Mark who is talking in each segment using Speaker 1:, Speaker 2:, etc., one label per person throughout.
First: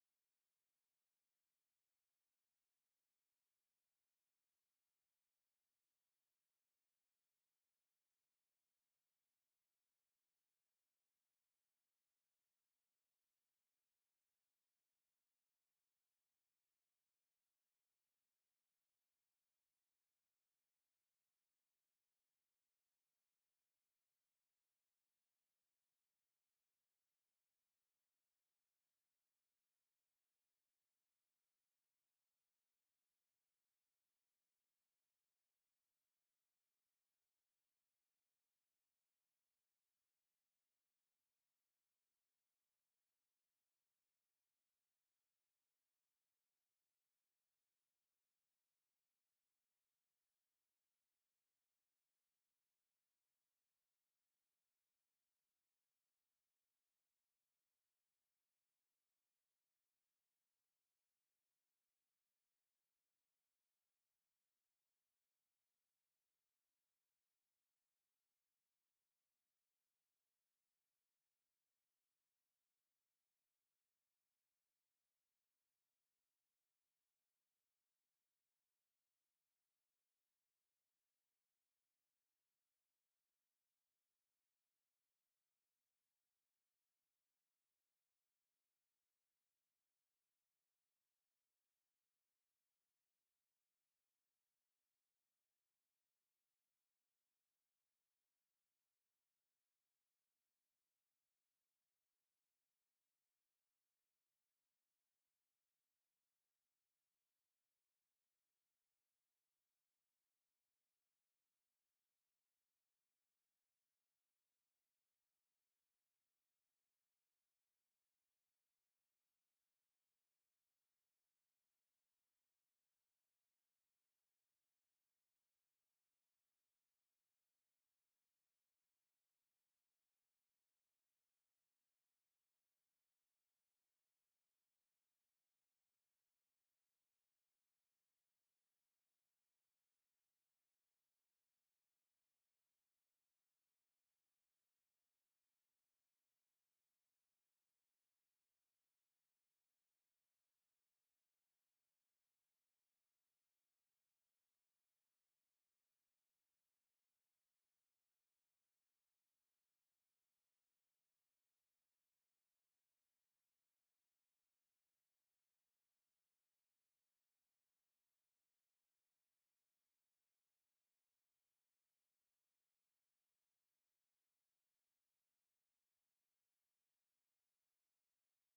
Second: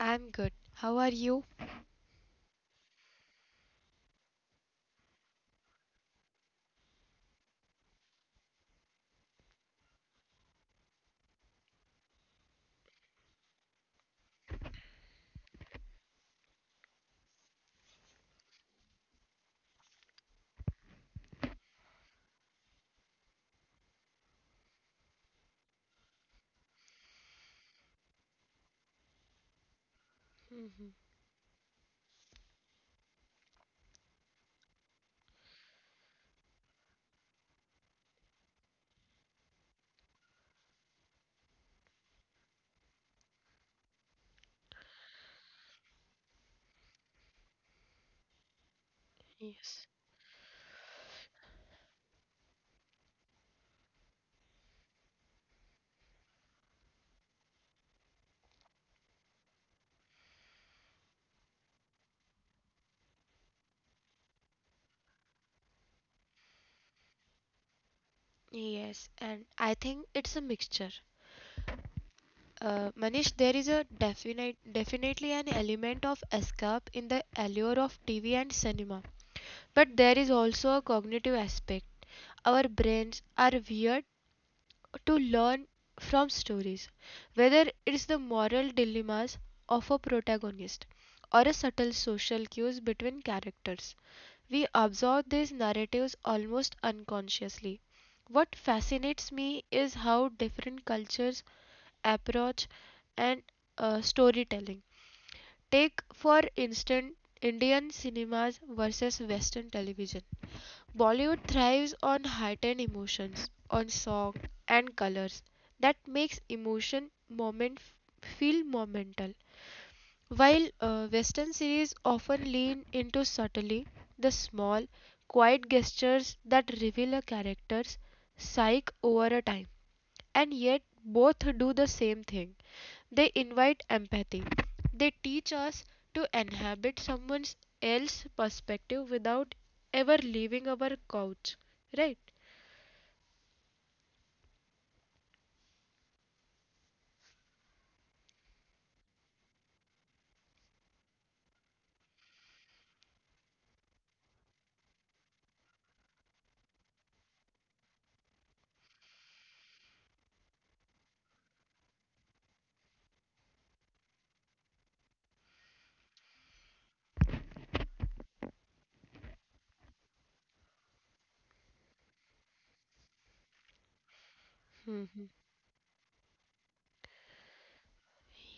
Speaker 1: I'm good. How are you? Yes. Yes, and I think it's a mixture. Manish, there is definitely an element of escape in the allure of TV and cinema, but there is also a cognitive aspect. Our brains are weird to learn from stories, whether it's the moral dilemmas of a protagonist or a subtle social cues between characters. We absorb these narratives almost unconsciously. What fascinates me is how different cultures approach and storytelling. Take, for instance, Indian cinemas versus Western television. Bollywood thrives on heightened emotions, on song and colors that makes emotion moment feel momental. While Western series often lean into subtlety, the small, quiet gestures that reveal a character's psyche over a time, and yet both do the same thing they invite empathy. They teach us to inhabit someone else's perspective without ever leaving our couch. Right?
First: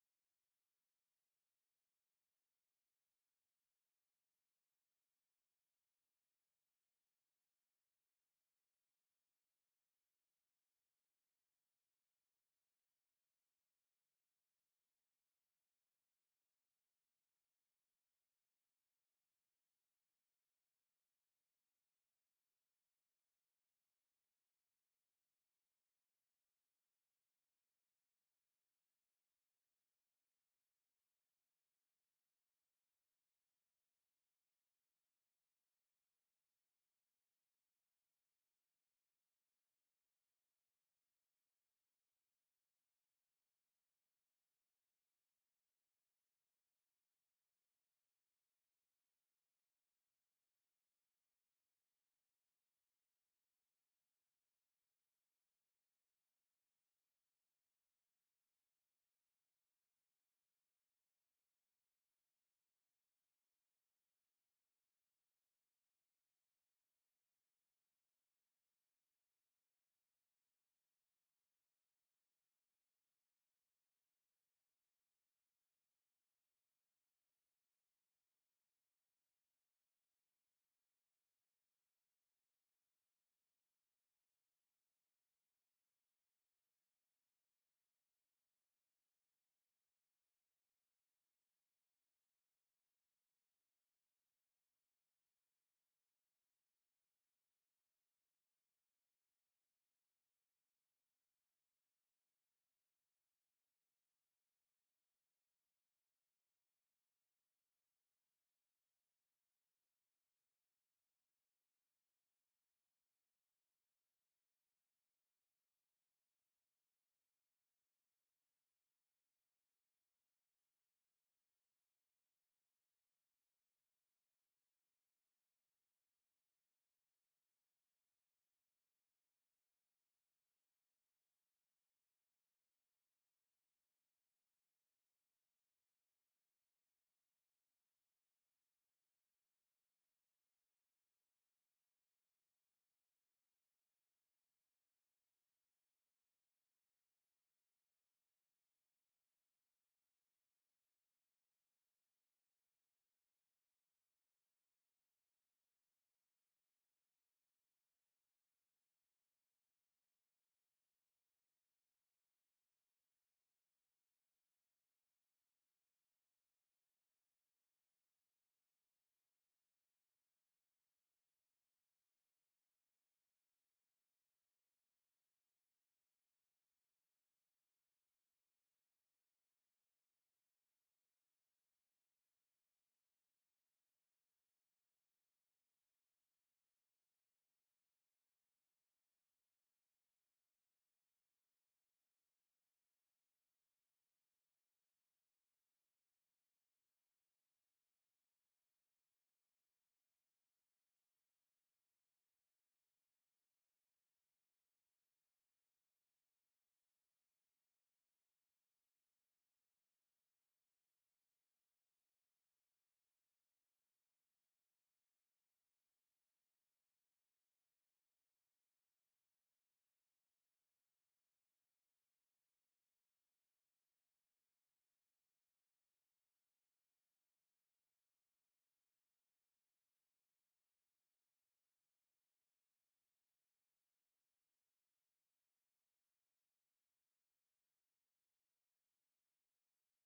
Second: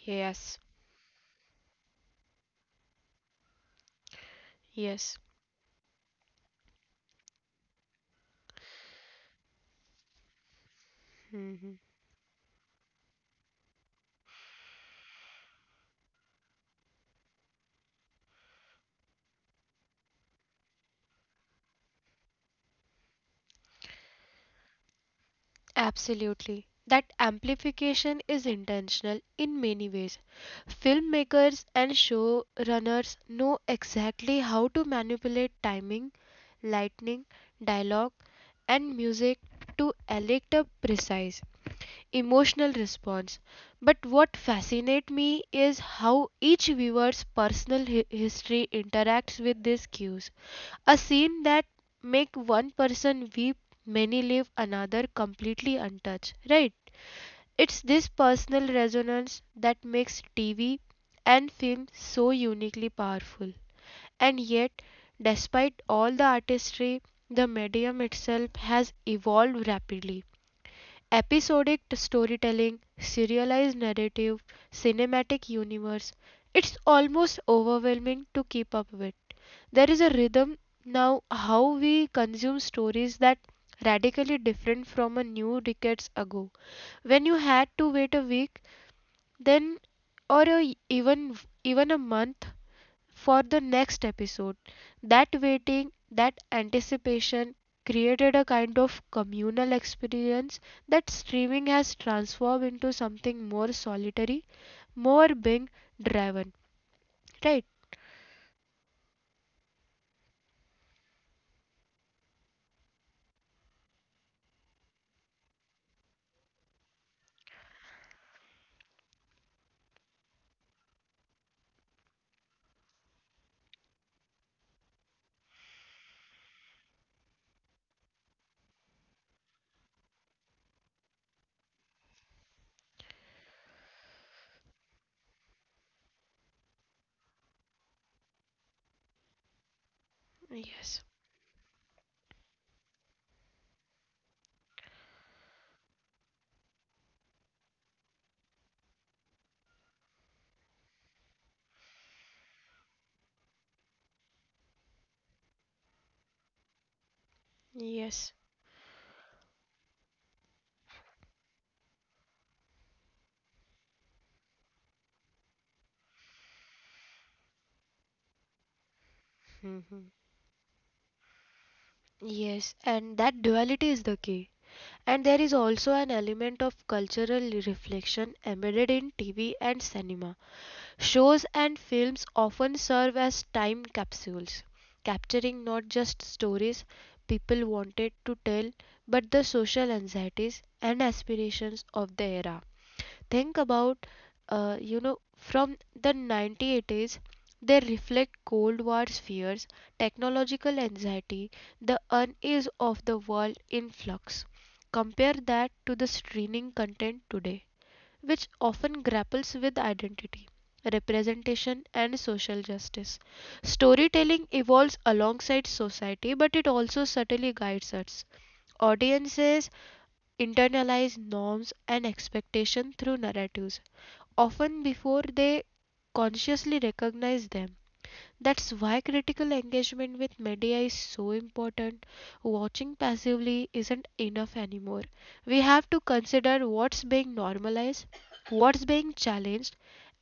Speaker 1: Yes, yes, absolutely. That amplification is intentional in many ways. Filmmakers and showrunners know exactly how to manipulate timing, lightning, dialogue, and music to elicit a precise emotional response. But what fascinates me is how each viewer's personal history interacts with these cues. A scene that make one person weep, many leave another completely untouched, right? It's this personal resonance that makes TV and film so uniquely powerful. And yet, despite all the artistry, the medium itself has evolved rapidly episodic storytelling, serialized narrative, cinematic universe. It's almost overwhelming to keep up with. There is a rhythm now how we consume stories that radically different from a new decades ago when you had to wait a week then even even a month for the next episode. That waiting, that anticipation created a kind of communal experience that streaming has transformed into something more solitary, more being driven. Right? Yes, and that duality is the key. And there is also an element of cultural reflection embedded in TV and cinema. Shows and films often serve as time capsules, capturing not just stories people wanted to tell but the social anxieties and aspirations of the era. Think about, you know, from the 1980s, they reflect Cold War's fears, technological anxiety, the unease of the world in flux. Compare that to the streaming content today which often grapples with identity, representation, and social justice. Storytelling evolves alongside society, but it also subtly guides us. Audiences internalize norms and expectations through narratives, often before they consciously recognize them. That's why critical engagement with media is so important. Watching passively isn't enough anymore. We have to consider what's being normalized, what's being challenged,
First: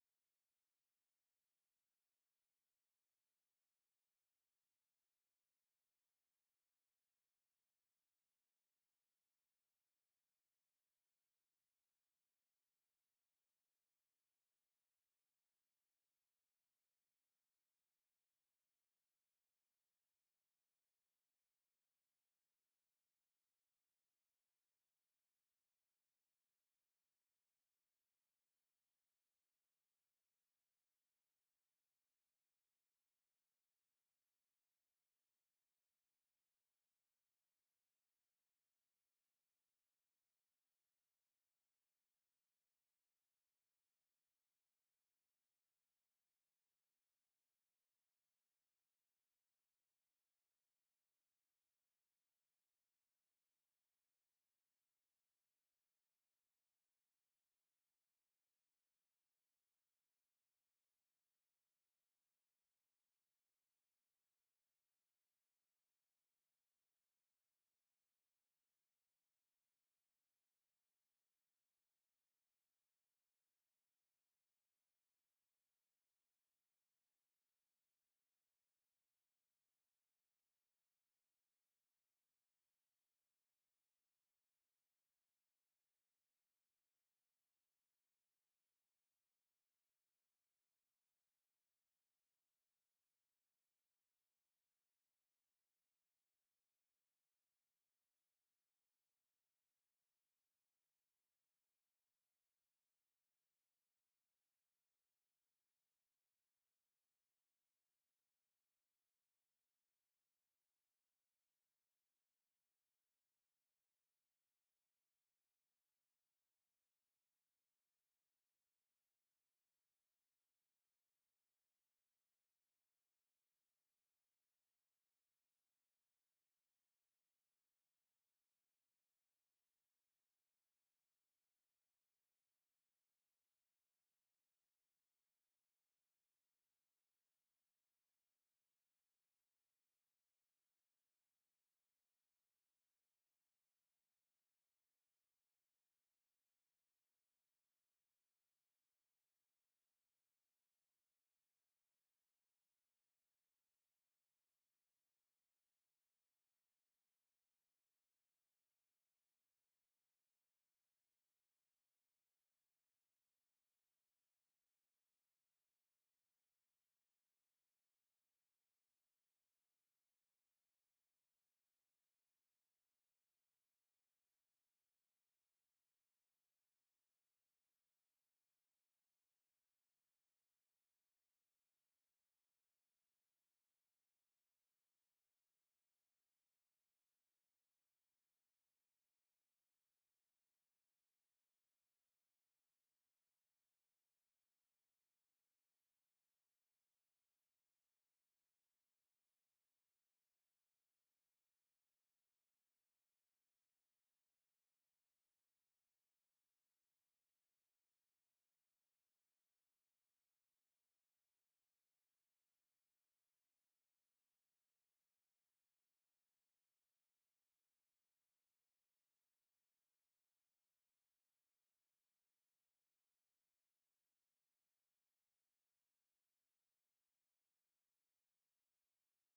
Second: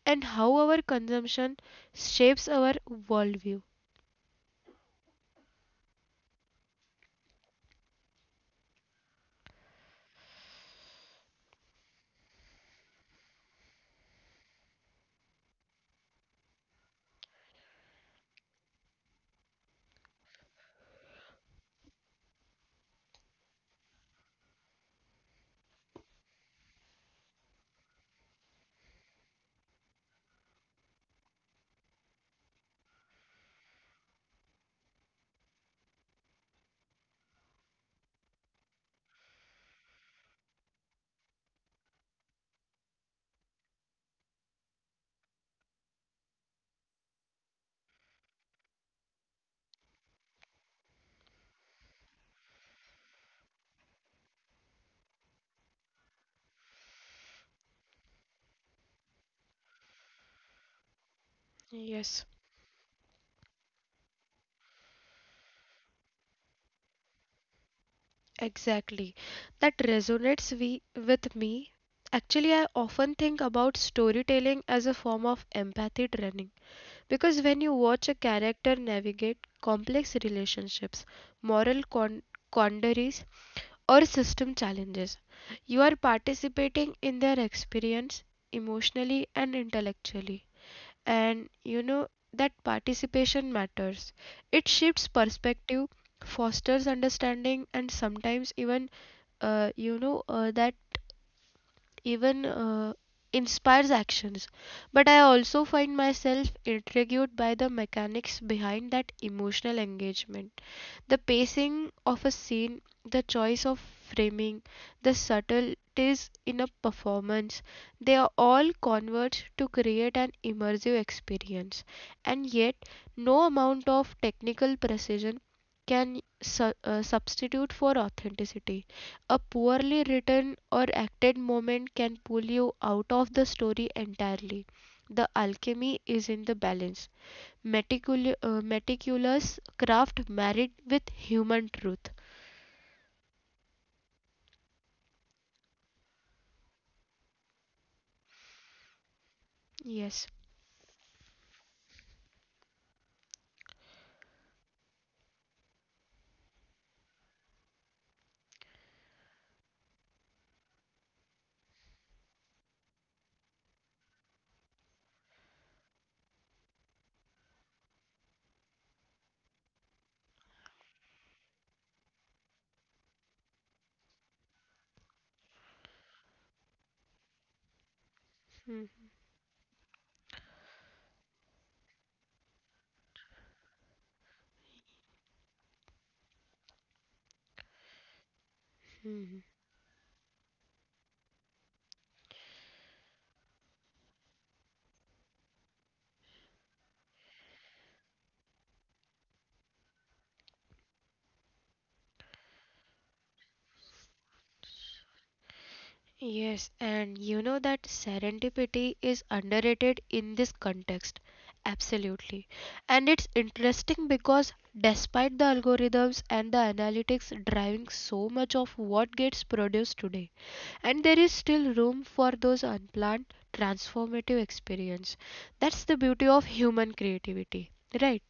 Speaker 1: and how our consumption shapes our worldview. Yes, exactly. That with me. Actually, I often think about storytelling as a form of empathy training. Because when you watch a character navigate complex relationships, moral con- quandaries, or system challenges, you are participating in their experience emotionally and intellectually. And you know that participation matters. It shifts perspective, fosters understanding, and sometimes even, you know, that even inspires actions, but I also find myself intrigued by the mechanics behind that emotional engagement. The pacing of a scene, the choice of framing, the subtleties in a performance, they are all converge to create an immersive experience. And yet, no amount of technical precision can substitute for authenticity. A poorly written or acted moment can pull you out of the story entirely. The alchemy is in the balance meticulous craft married with human truth. Yes. Yes, and you know that serendipity is underrated in this context. Absolutely. And it's interesting because despite the algorithms and the analytics driving so much of what gets produced today, and there is still room for those unplanned transformative experience. That's the beauty of human creativity, right?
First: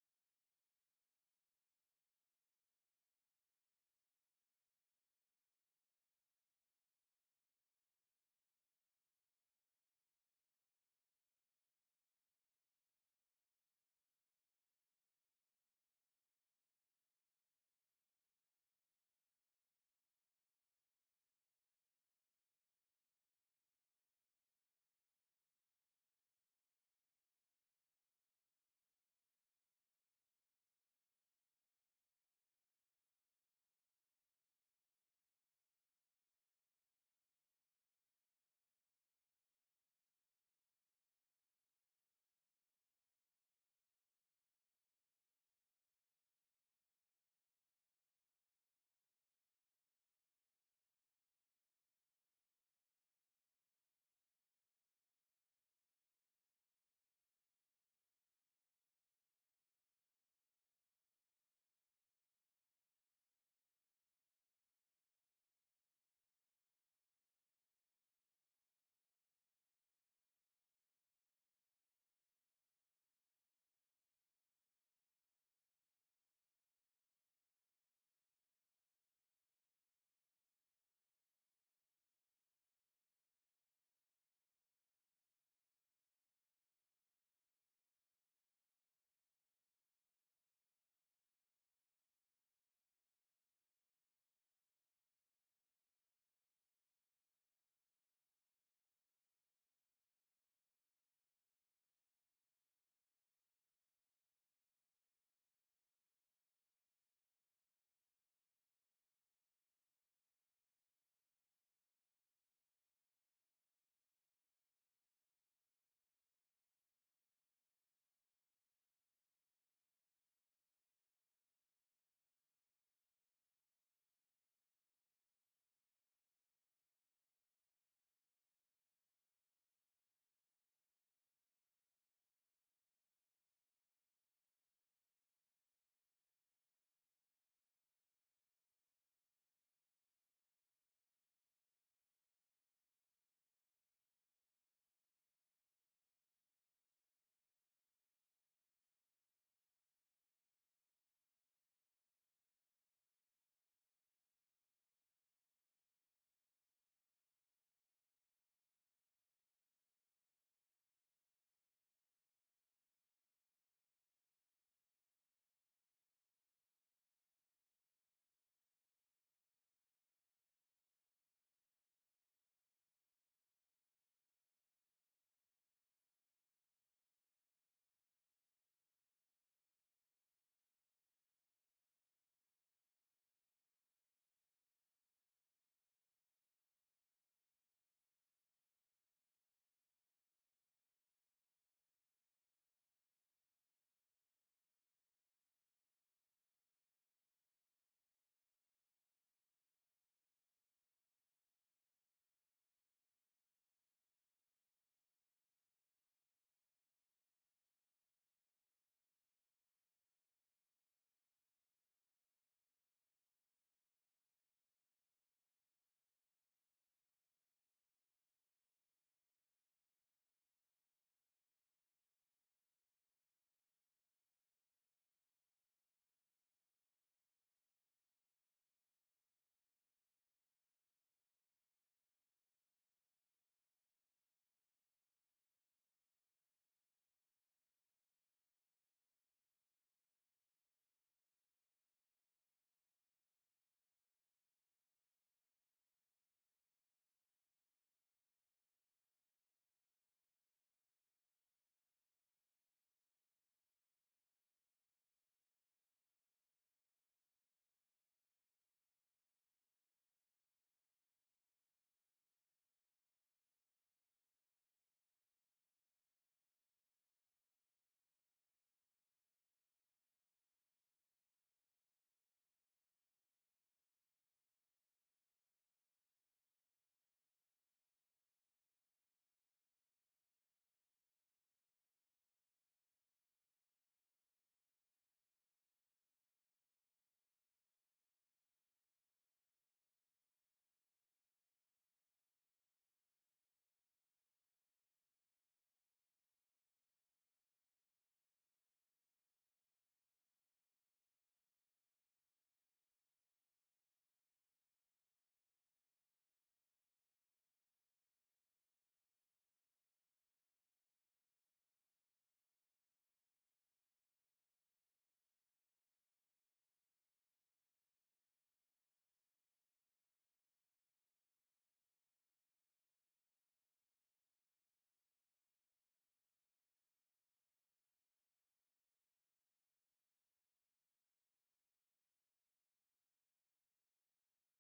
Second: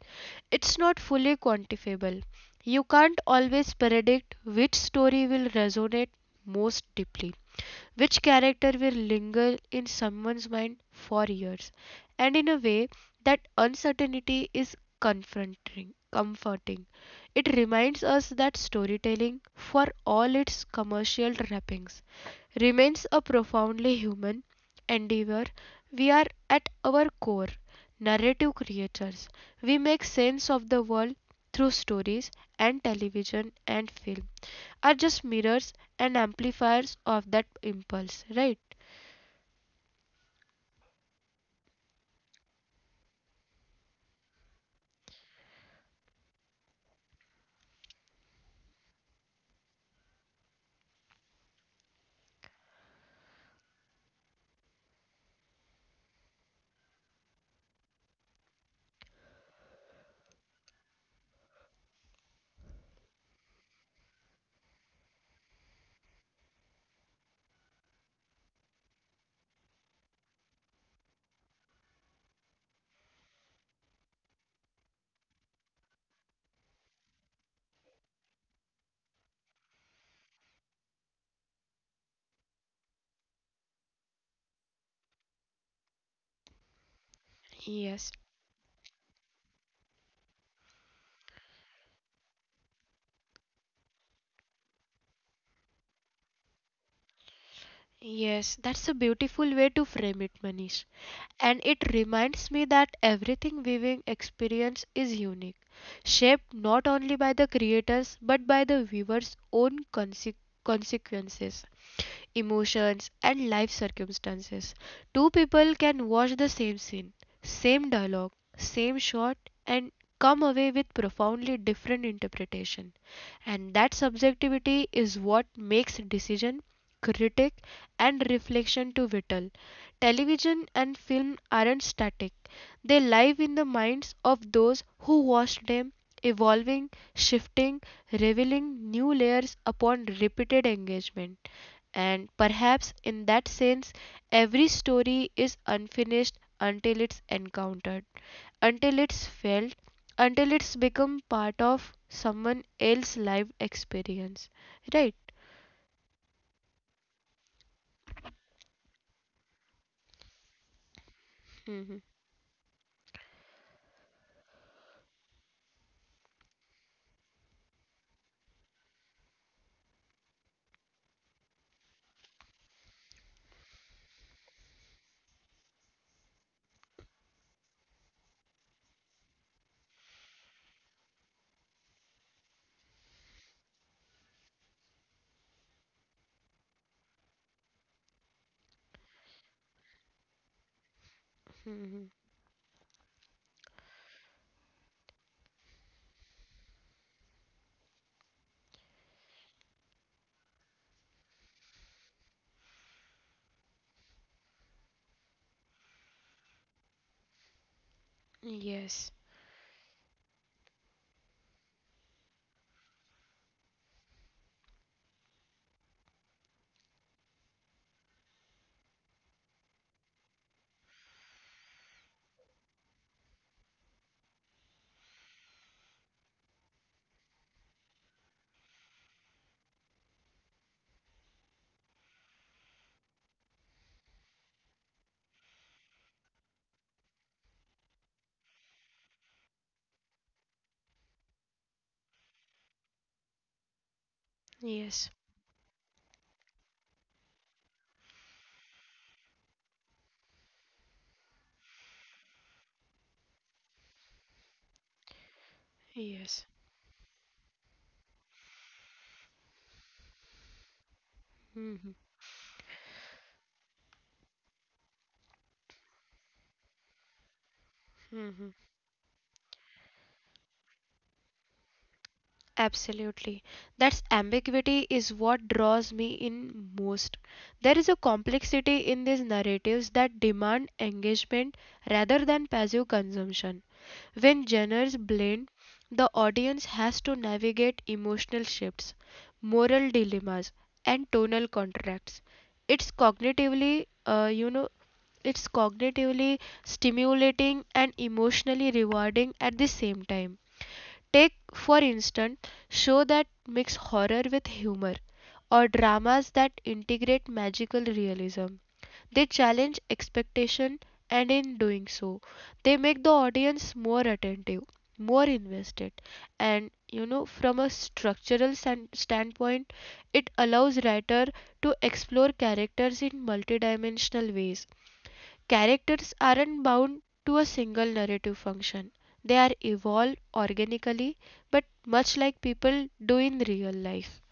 Speaker 1: It's not fully quantifiable. You can't always predict which story will resonate most deeply, which character will linger in someone's mind for years, and in a way that uncertainty is comforting. It reminds us that storytelling, for all its commercial wrappings, remains a profoundly human endeavor. We are at our core narrative creators. We make sense of the world through stories and television and film are just mirrors and amplifiers of that impulse, right? Yes, yes, that's a beautiful way to frame it, Manish. And it reminds me that everything viewing experience is unique, shaped not only by the creators but by the viewer's own consequences. Emotions, and life circumstances. Two people can watch the same scene, same dialogue, same shot, and come away with profoundly different interpretation. And that subjectivity is what makes decision, critique, and reflection to vital. Television and film aren't static. They live in the minds of those who watched them, evolving, shifting, revealing new layers upon repeated engagement. And perhaps in that sense, every story is unfinished until it's encountered, until it's felt, until it's become part of someone else's life experience. Right? Hmm. Yes, yes, yes. Absolutely. That's ambiguity is what draws me in most. There is a complexity in these narratives that demand engagement rather than passive consumption. When genres blend, the audience has to navigate emotional shifts, moral dilemmas, and tonal contrasts. It's cognitively, uh, you know, it's cognitively stimulating and emotionally rewarding at the same time. Take, for instance, shows that mix horror with humor, or dramas that integrate magical realism. They challenge expectation and in doing so they make the audience more attentive, more invested and you know from a standpoint it allows writer to explore characters in multidimensional ways. Characters aren't bound to a single narrative function. They are evolved organically but much like people do in real life.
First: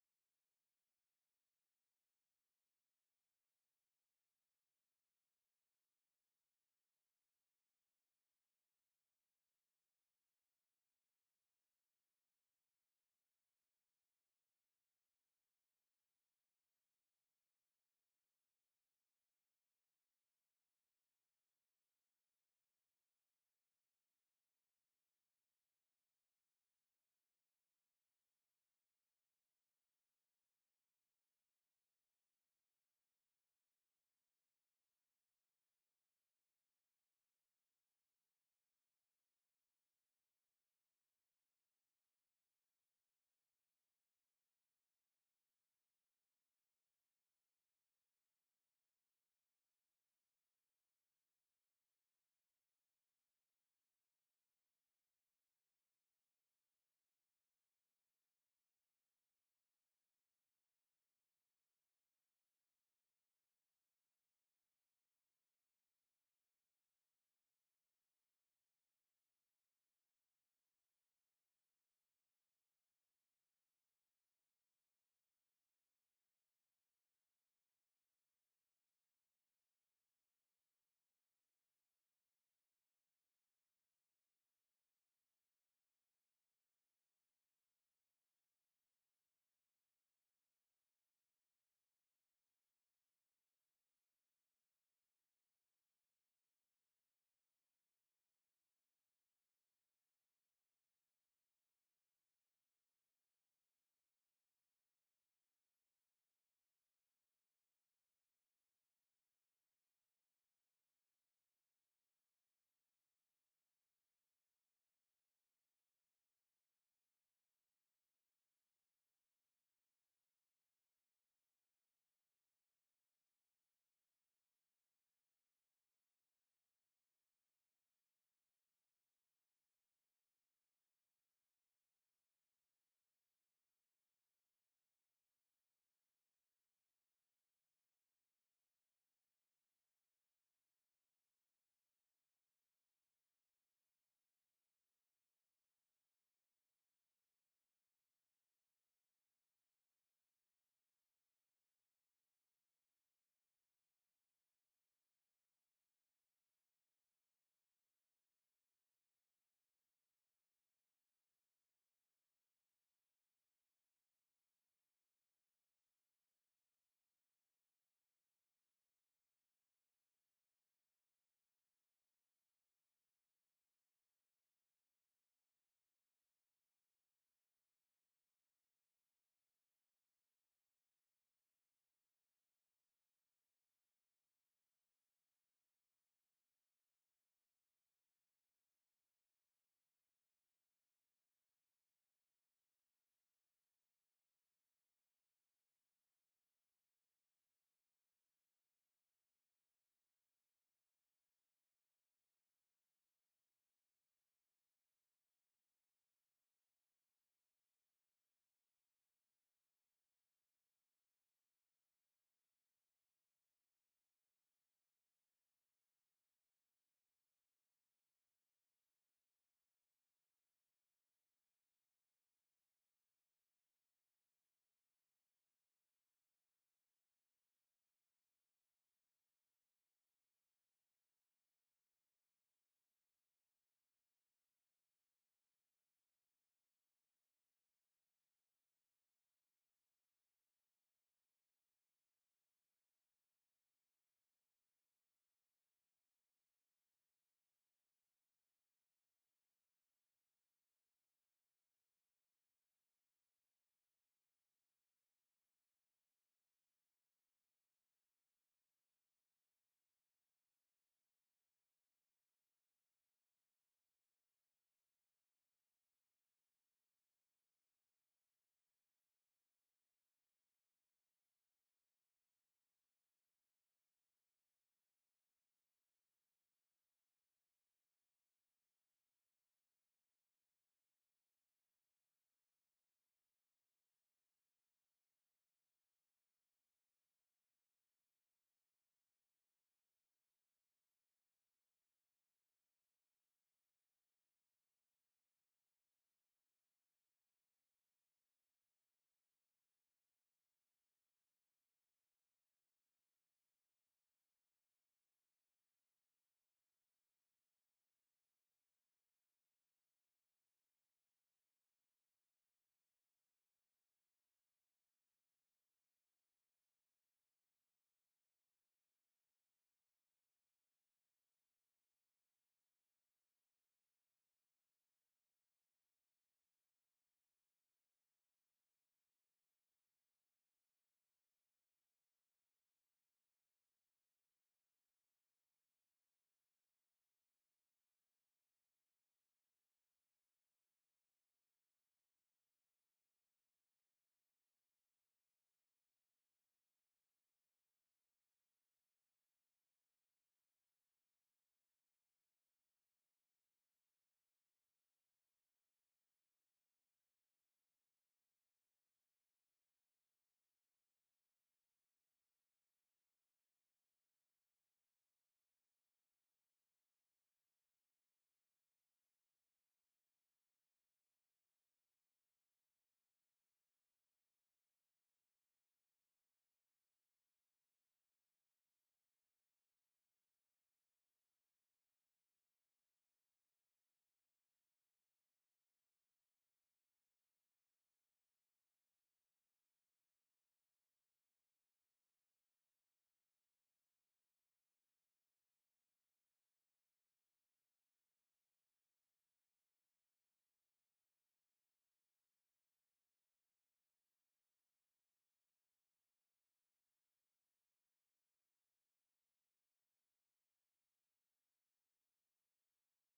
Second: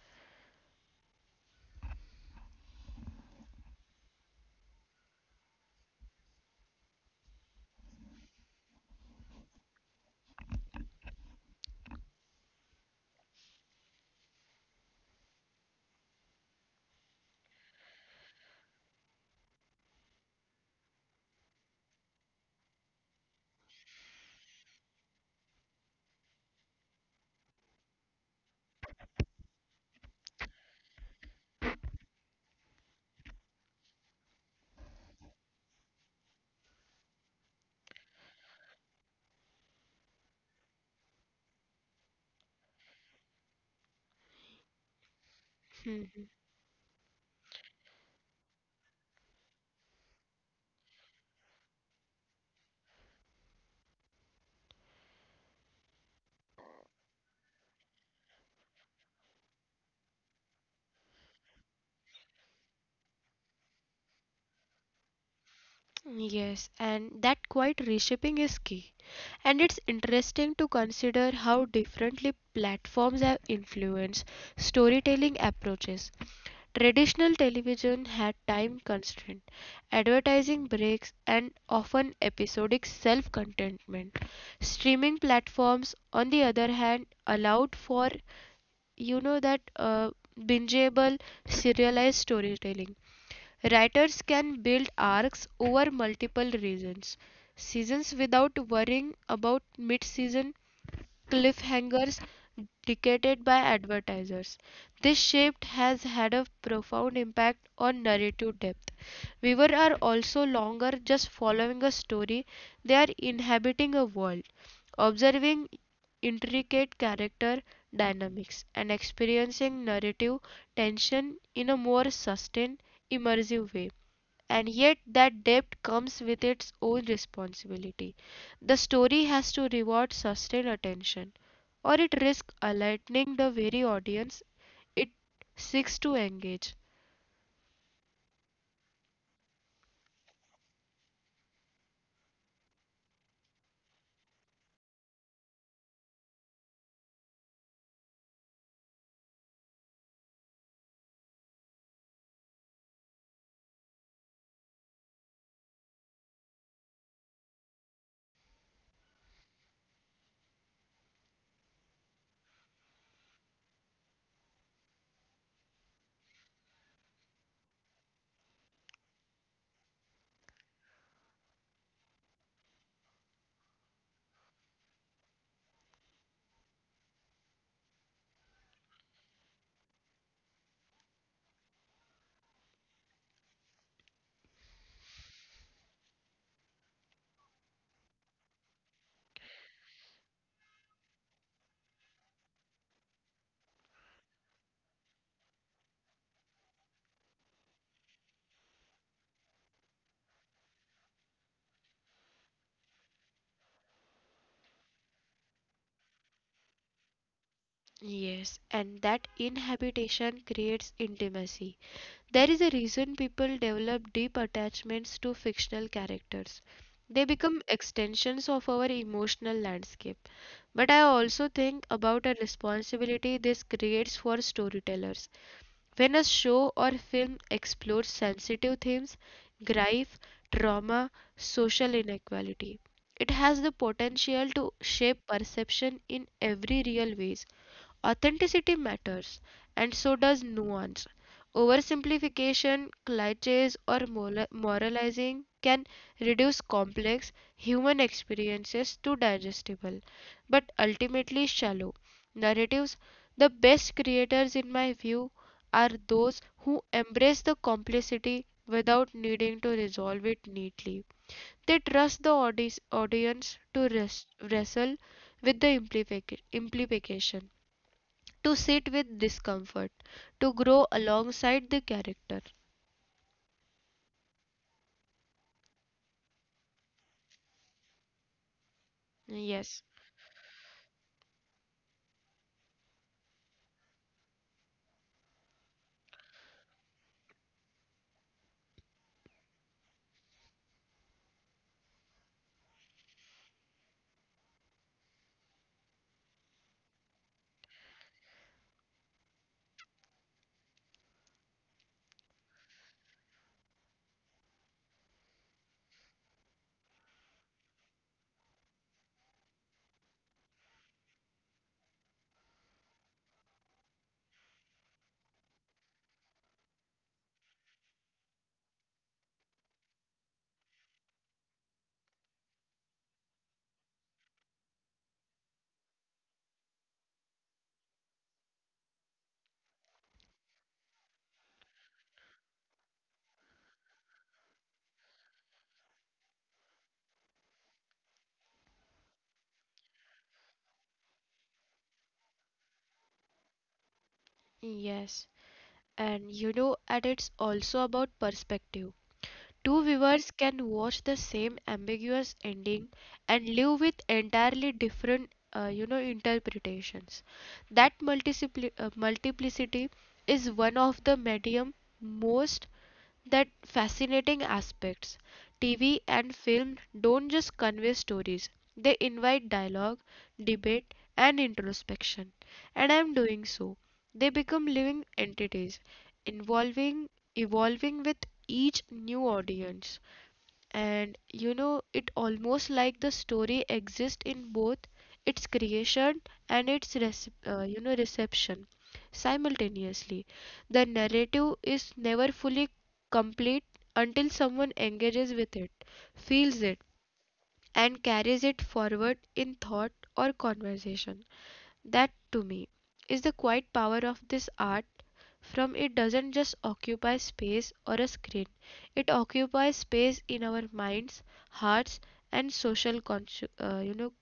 Speaker 1: Yes, and that quite reshaping is key. And it's interesting to consider how differently platforms have influenced storytelling approaches. Traditional television had time constraint, advertising breaks, and often episodic self contentment. Streaming platforms, on the other hand, allowed for you know that bingeable serialized storytelling. Writers can build arcs over multiple reasons seasons without worrying about mid-season cliffhangers dictated by advertisers. This shift has had a profound impact on narrative depth. Viewers are also longer just following a story, they are inhabiting a world, observing intricate character dynamics, and experiencing narrative tension in a more sustained, immersive way and yet that debt comes with its own responsibility. The story has to reward sustained attention, or it risks aligning the very audience it seeks to engage. Yes, and that inhabitation creates intimacy. There is a reason people develop deep attachments to fictional characters. They become extensions of our emotional landscape. But I also think about a responsibility this creates for storytellers. When a show or film explores sensitive themes, grief, trauma, social inequality, it has the potential to shape perception in every real ways. Authenticity matters, and so does nuance. Oversimplification, cliches, or moralizing can reduce complex human experiences to digestible, but ultimately shallow narratives. The best creators, in my view, are those who embrace the complexity without needing to resolve it neatly. They trust the audience to wrestle with the implications to sit with discomfort, to grow alongside the character. Yes, yes, and you know, and it's also about perspective. Two viewers can watch the same ambiguous ending and live with entirely different, interpretations. That multiplicity is one of the medium most that fascinating aspects. TV and film don't just convey stories, they invite dialogue, debate, and introspection. And I'm doing so. They become living entities, involving, evolving with each new audience and you know it almost like the story exists in both its creation and its reception simultaneously the narrative is never fully complete until someone engages with it feels it and carries it forward in thought or conversation that to me is the quiet power of this art from it doesn't just occupy space or a screen it occupies space in our minds hearts and social consci-.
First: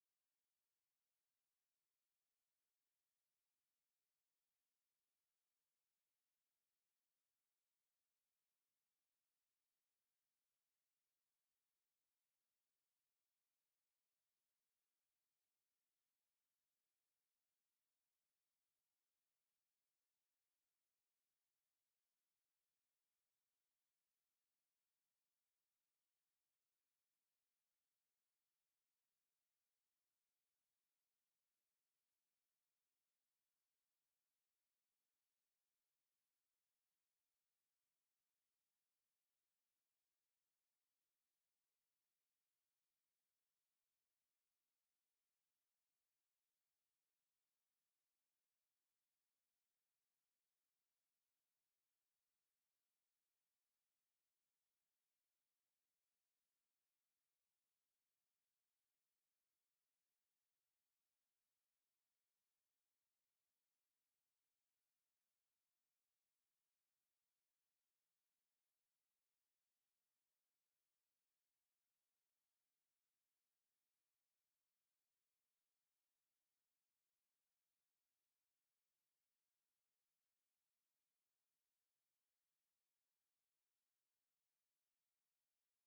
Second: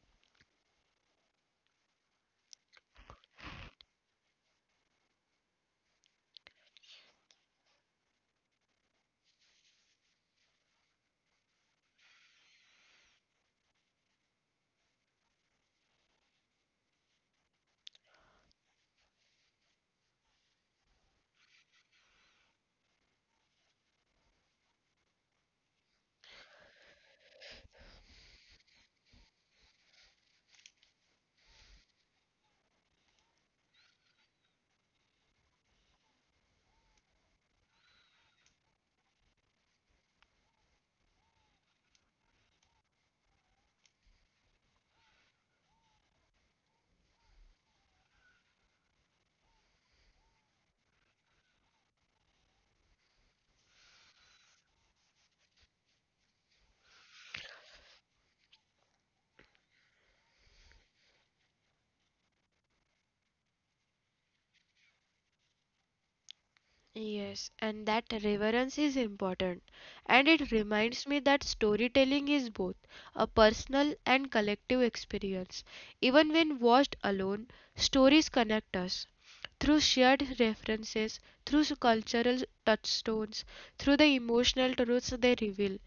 Speaker 1: Yes, and that reverence is important. And it reminds me that storytelling is both a personal and collective experience. Even when watched alone, stories connect us through shared references, through cultural touchstones, through the emotional truths they reveal.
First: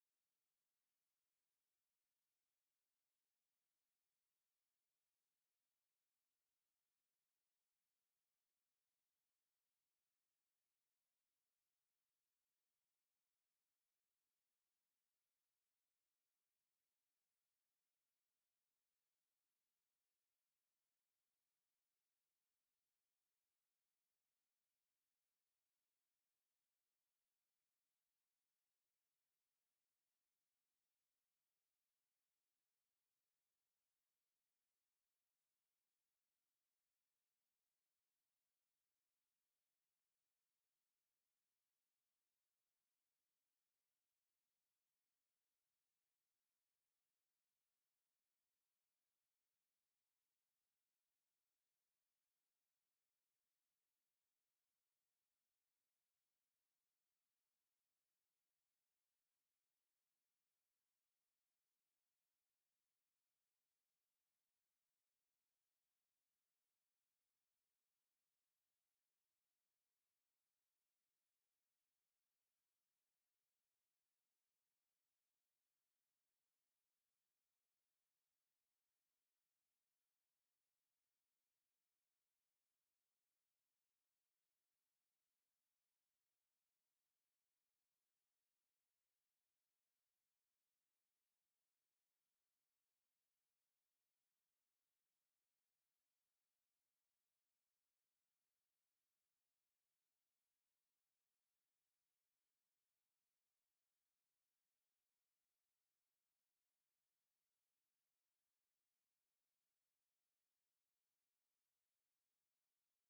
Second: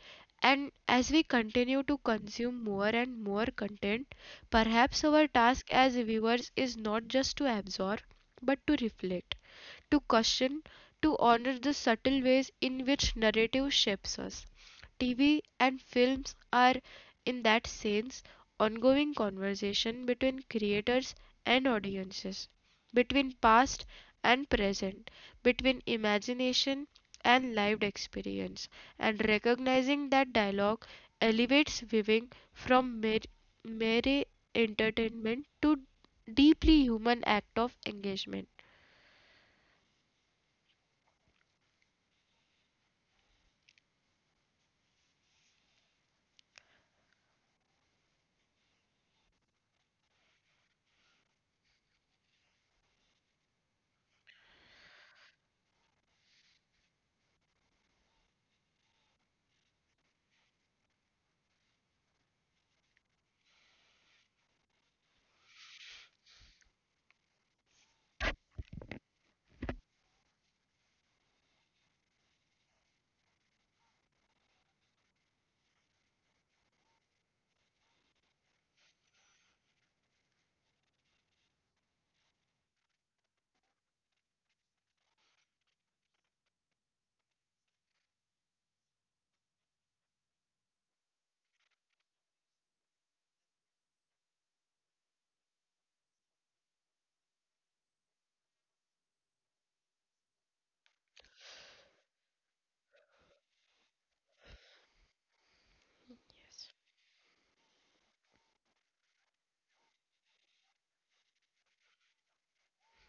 Speaker 1: And as we continue to consume more and more content, perhaps our task as viewers is not just to absorb but to reflect to caution, to honor the subtle ways in which narrative shapes us. TV and films are, in that sense, ongoing conversation between creators and audiences, between past and present, between imagination and lived experience, and recognizing that dialogue elevates viewing from mere entertainment to deeply human act of engagement.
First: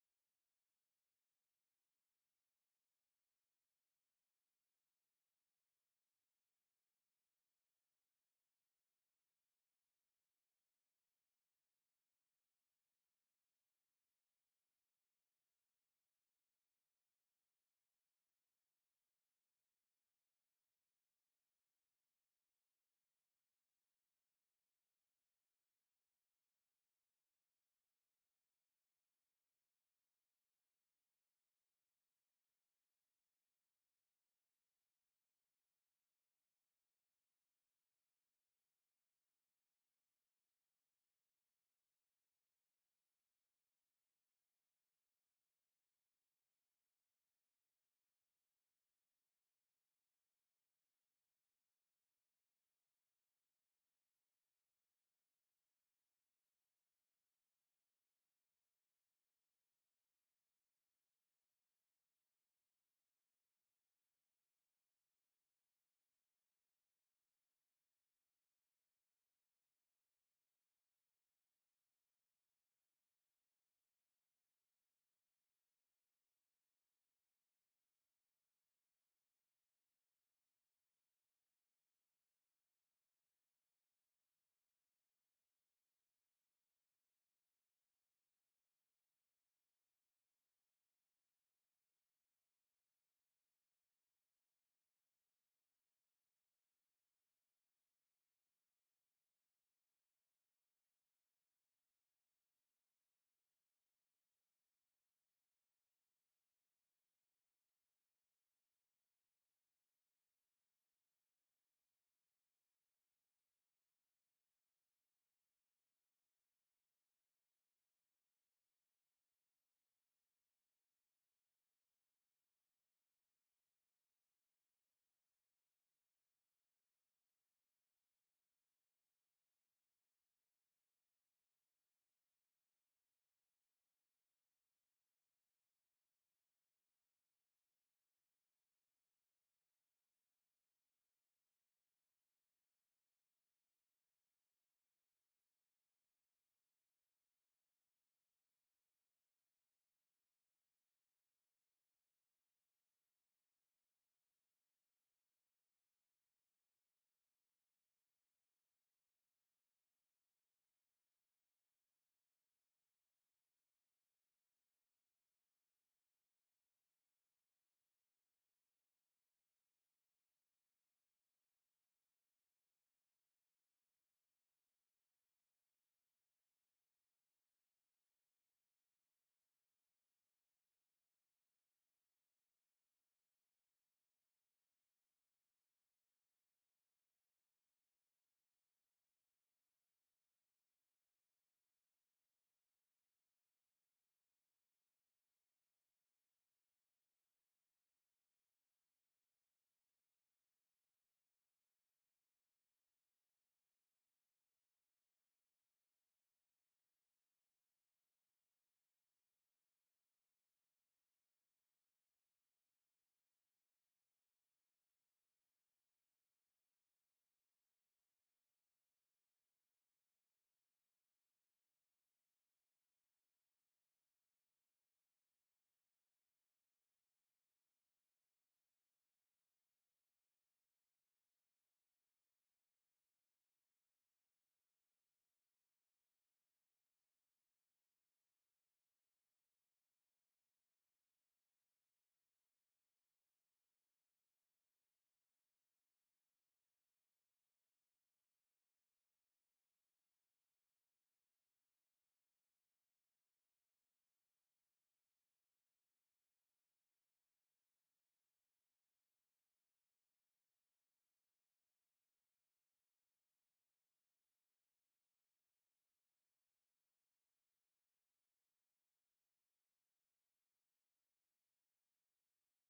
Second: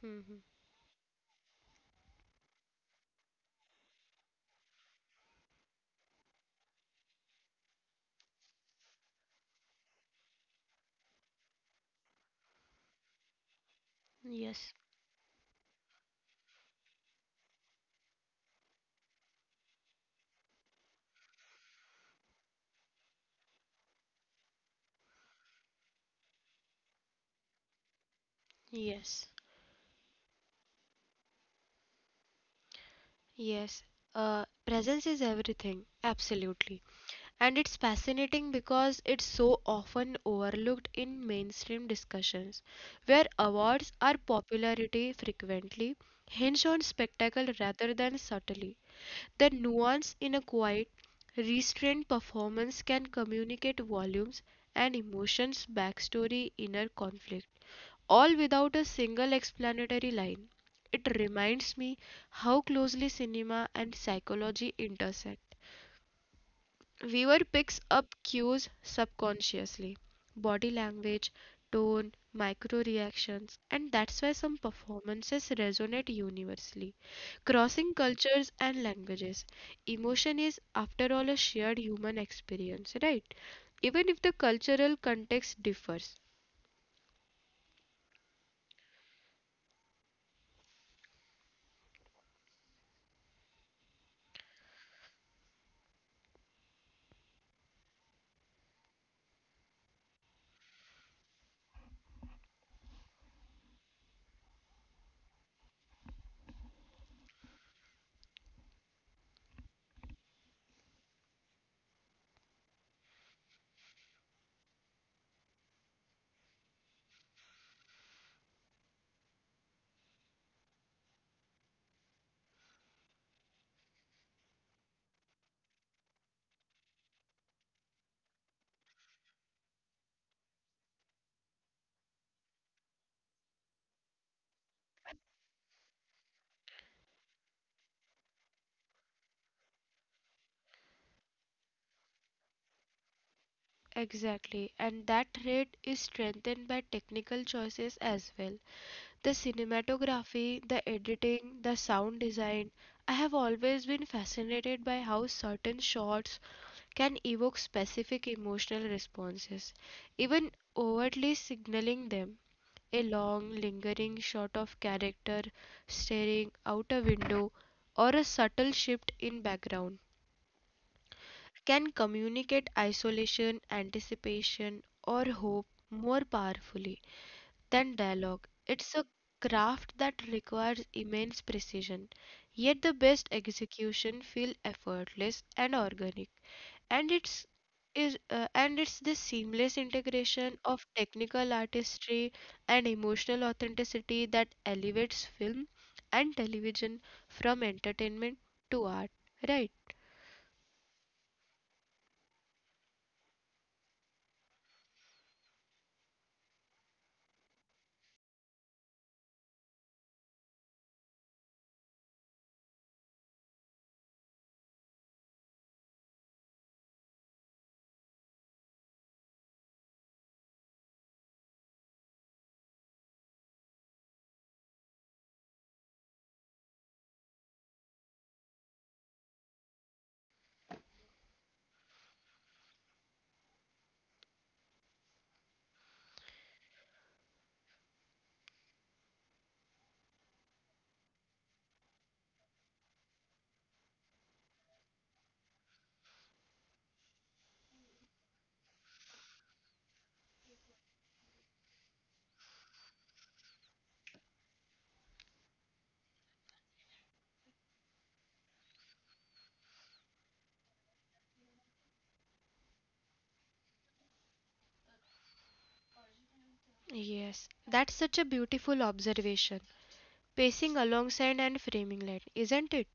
Speaker 1: Mhm. Yes. Yes, yes. Presence is everything, absolutely. And it's fascinating because it's so often overlooked in mainstream discussions, where awards or popularity frequently hinge on spectacle rather than subtlety. The nuance in a quiet, restrained performance can communicate volumes and emotions, backstory, inner conflict, all without a single explanatory line. It reminds me how closely cinema and psychology intersect. Viewer picks up cues subconsciously body language, tone, micro reactions, and that's why some performances resonate universally. Crossing cultures and languages, emotion is, after all, a shared human experience, right? Even if the cultural context differs. Exactly, and that thread is strengthened by technical choices as well. The cinematography, the editing, the sound design. I have always been fascinated by how certain shots can evoke specific emotional responses, even overtly signaling them. A long, lingering shot of character staring out a window or a subtle shift in background can communicate isolation, anticipation, or hope more powerfully than dialogue. It's a craft that requires immense precision, yet the best execution feels effortless and organic. And it's is and it's this seamless integration of technical artistry and emotional authenticity that elevates film and television from entertainment to art, right? Yes, that's such a beautiful observation. Pacing alongside and framing light, isn't it?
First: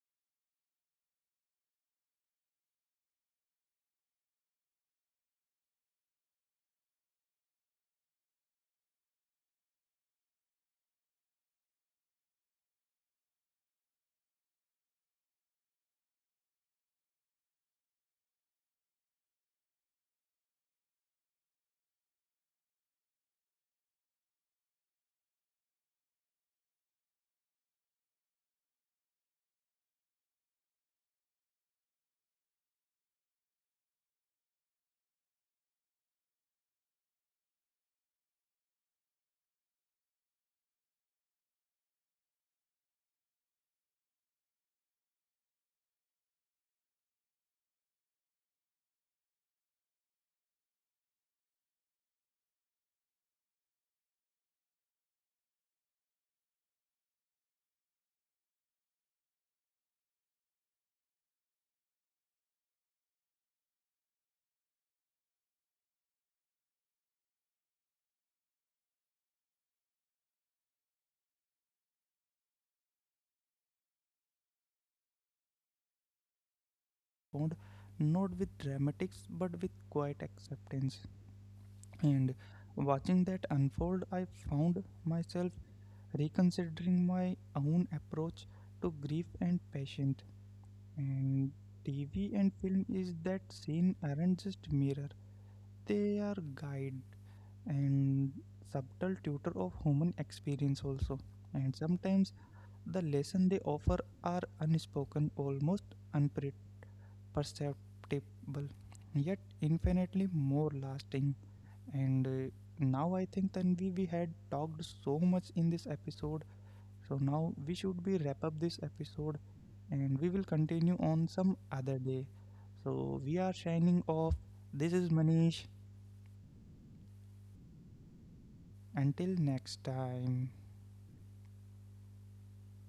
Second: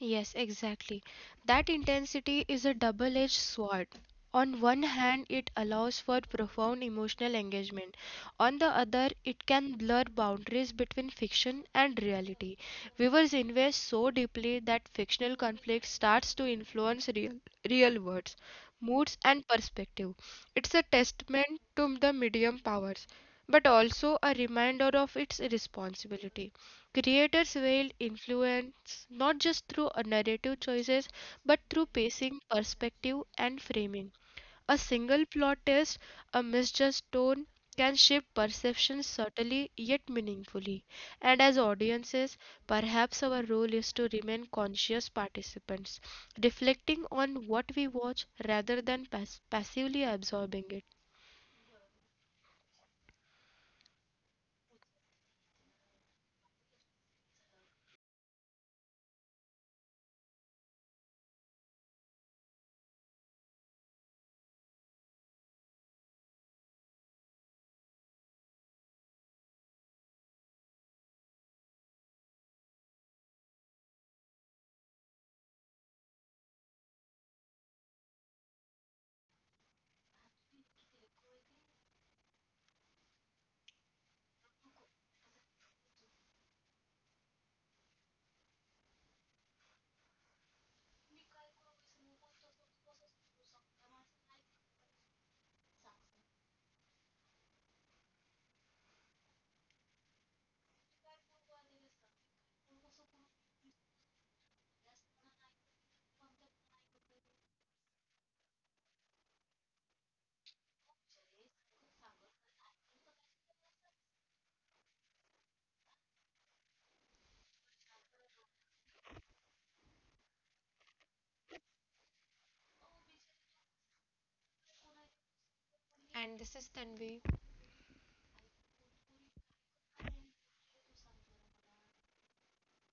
Speaker 1: Yes, exactly. That intensity is a double edged sword. On one hand, it allows for profound emotional engagement. On the other, it can blur boundaries between fiction and reality. Viewers invest so deeply that fictional conflict starts to influence real words, moods, and perspective. It's a testament to the medium powers, but also a reminder of its responsibility. Creators wield influence not just through a narrative choices but through pacing, perspective, and framing. A single plot twist, a misjudged tone can shift perception subtly yet meaningfully. And as audiences, perhaps our role is to remain conscious participants, reflecting on what we watch rather than passively absorbing it.
Speaker 2: Respond not with dramatics but with quiet acceptance. And watching that unfold, I found myself reconsidering my own approach to grief and patience. And TV and film is that scene aren't just mirror; they are guide and subtle tutor of human experience also. And sometimes the lesson they offer are unspoken, almost unpre- perceptible, yet infinitely more lasting. And Now I think, Tanvi, we had talked so much in this episode. So now we should be wrap up this episode and we will continue on some other day. So we are signing off. This is Manish. Until next time.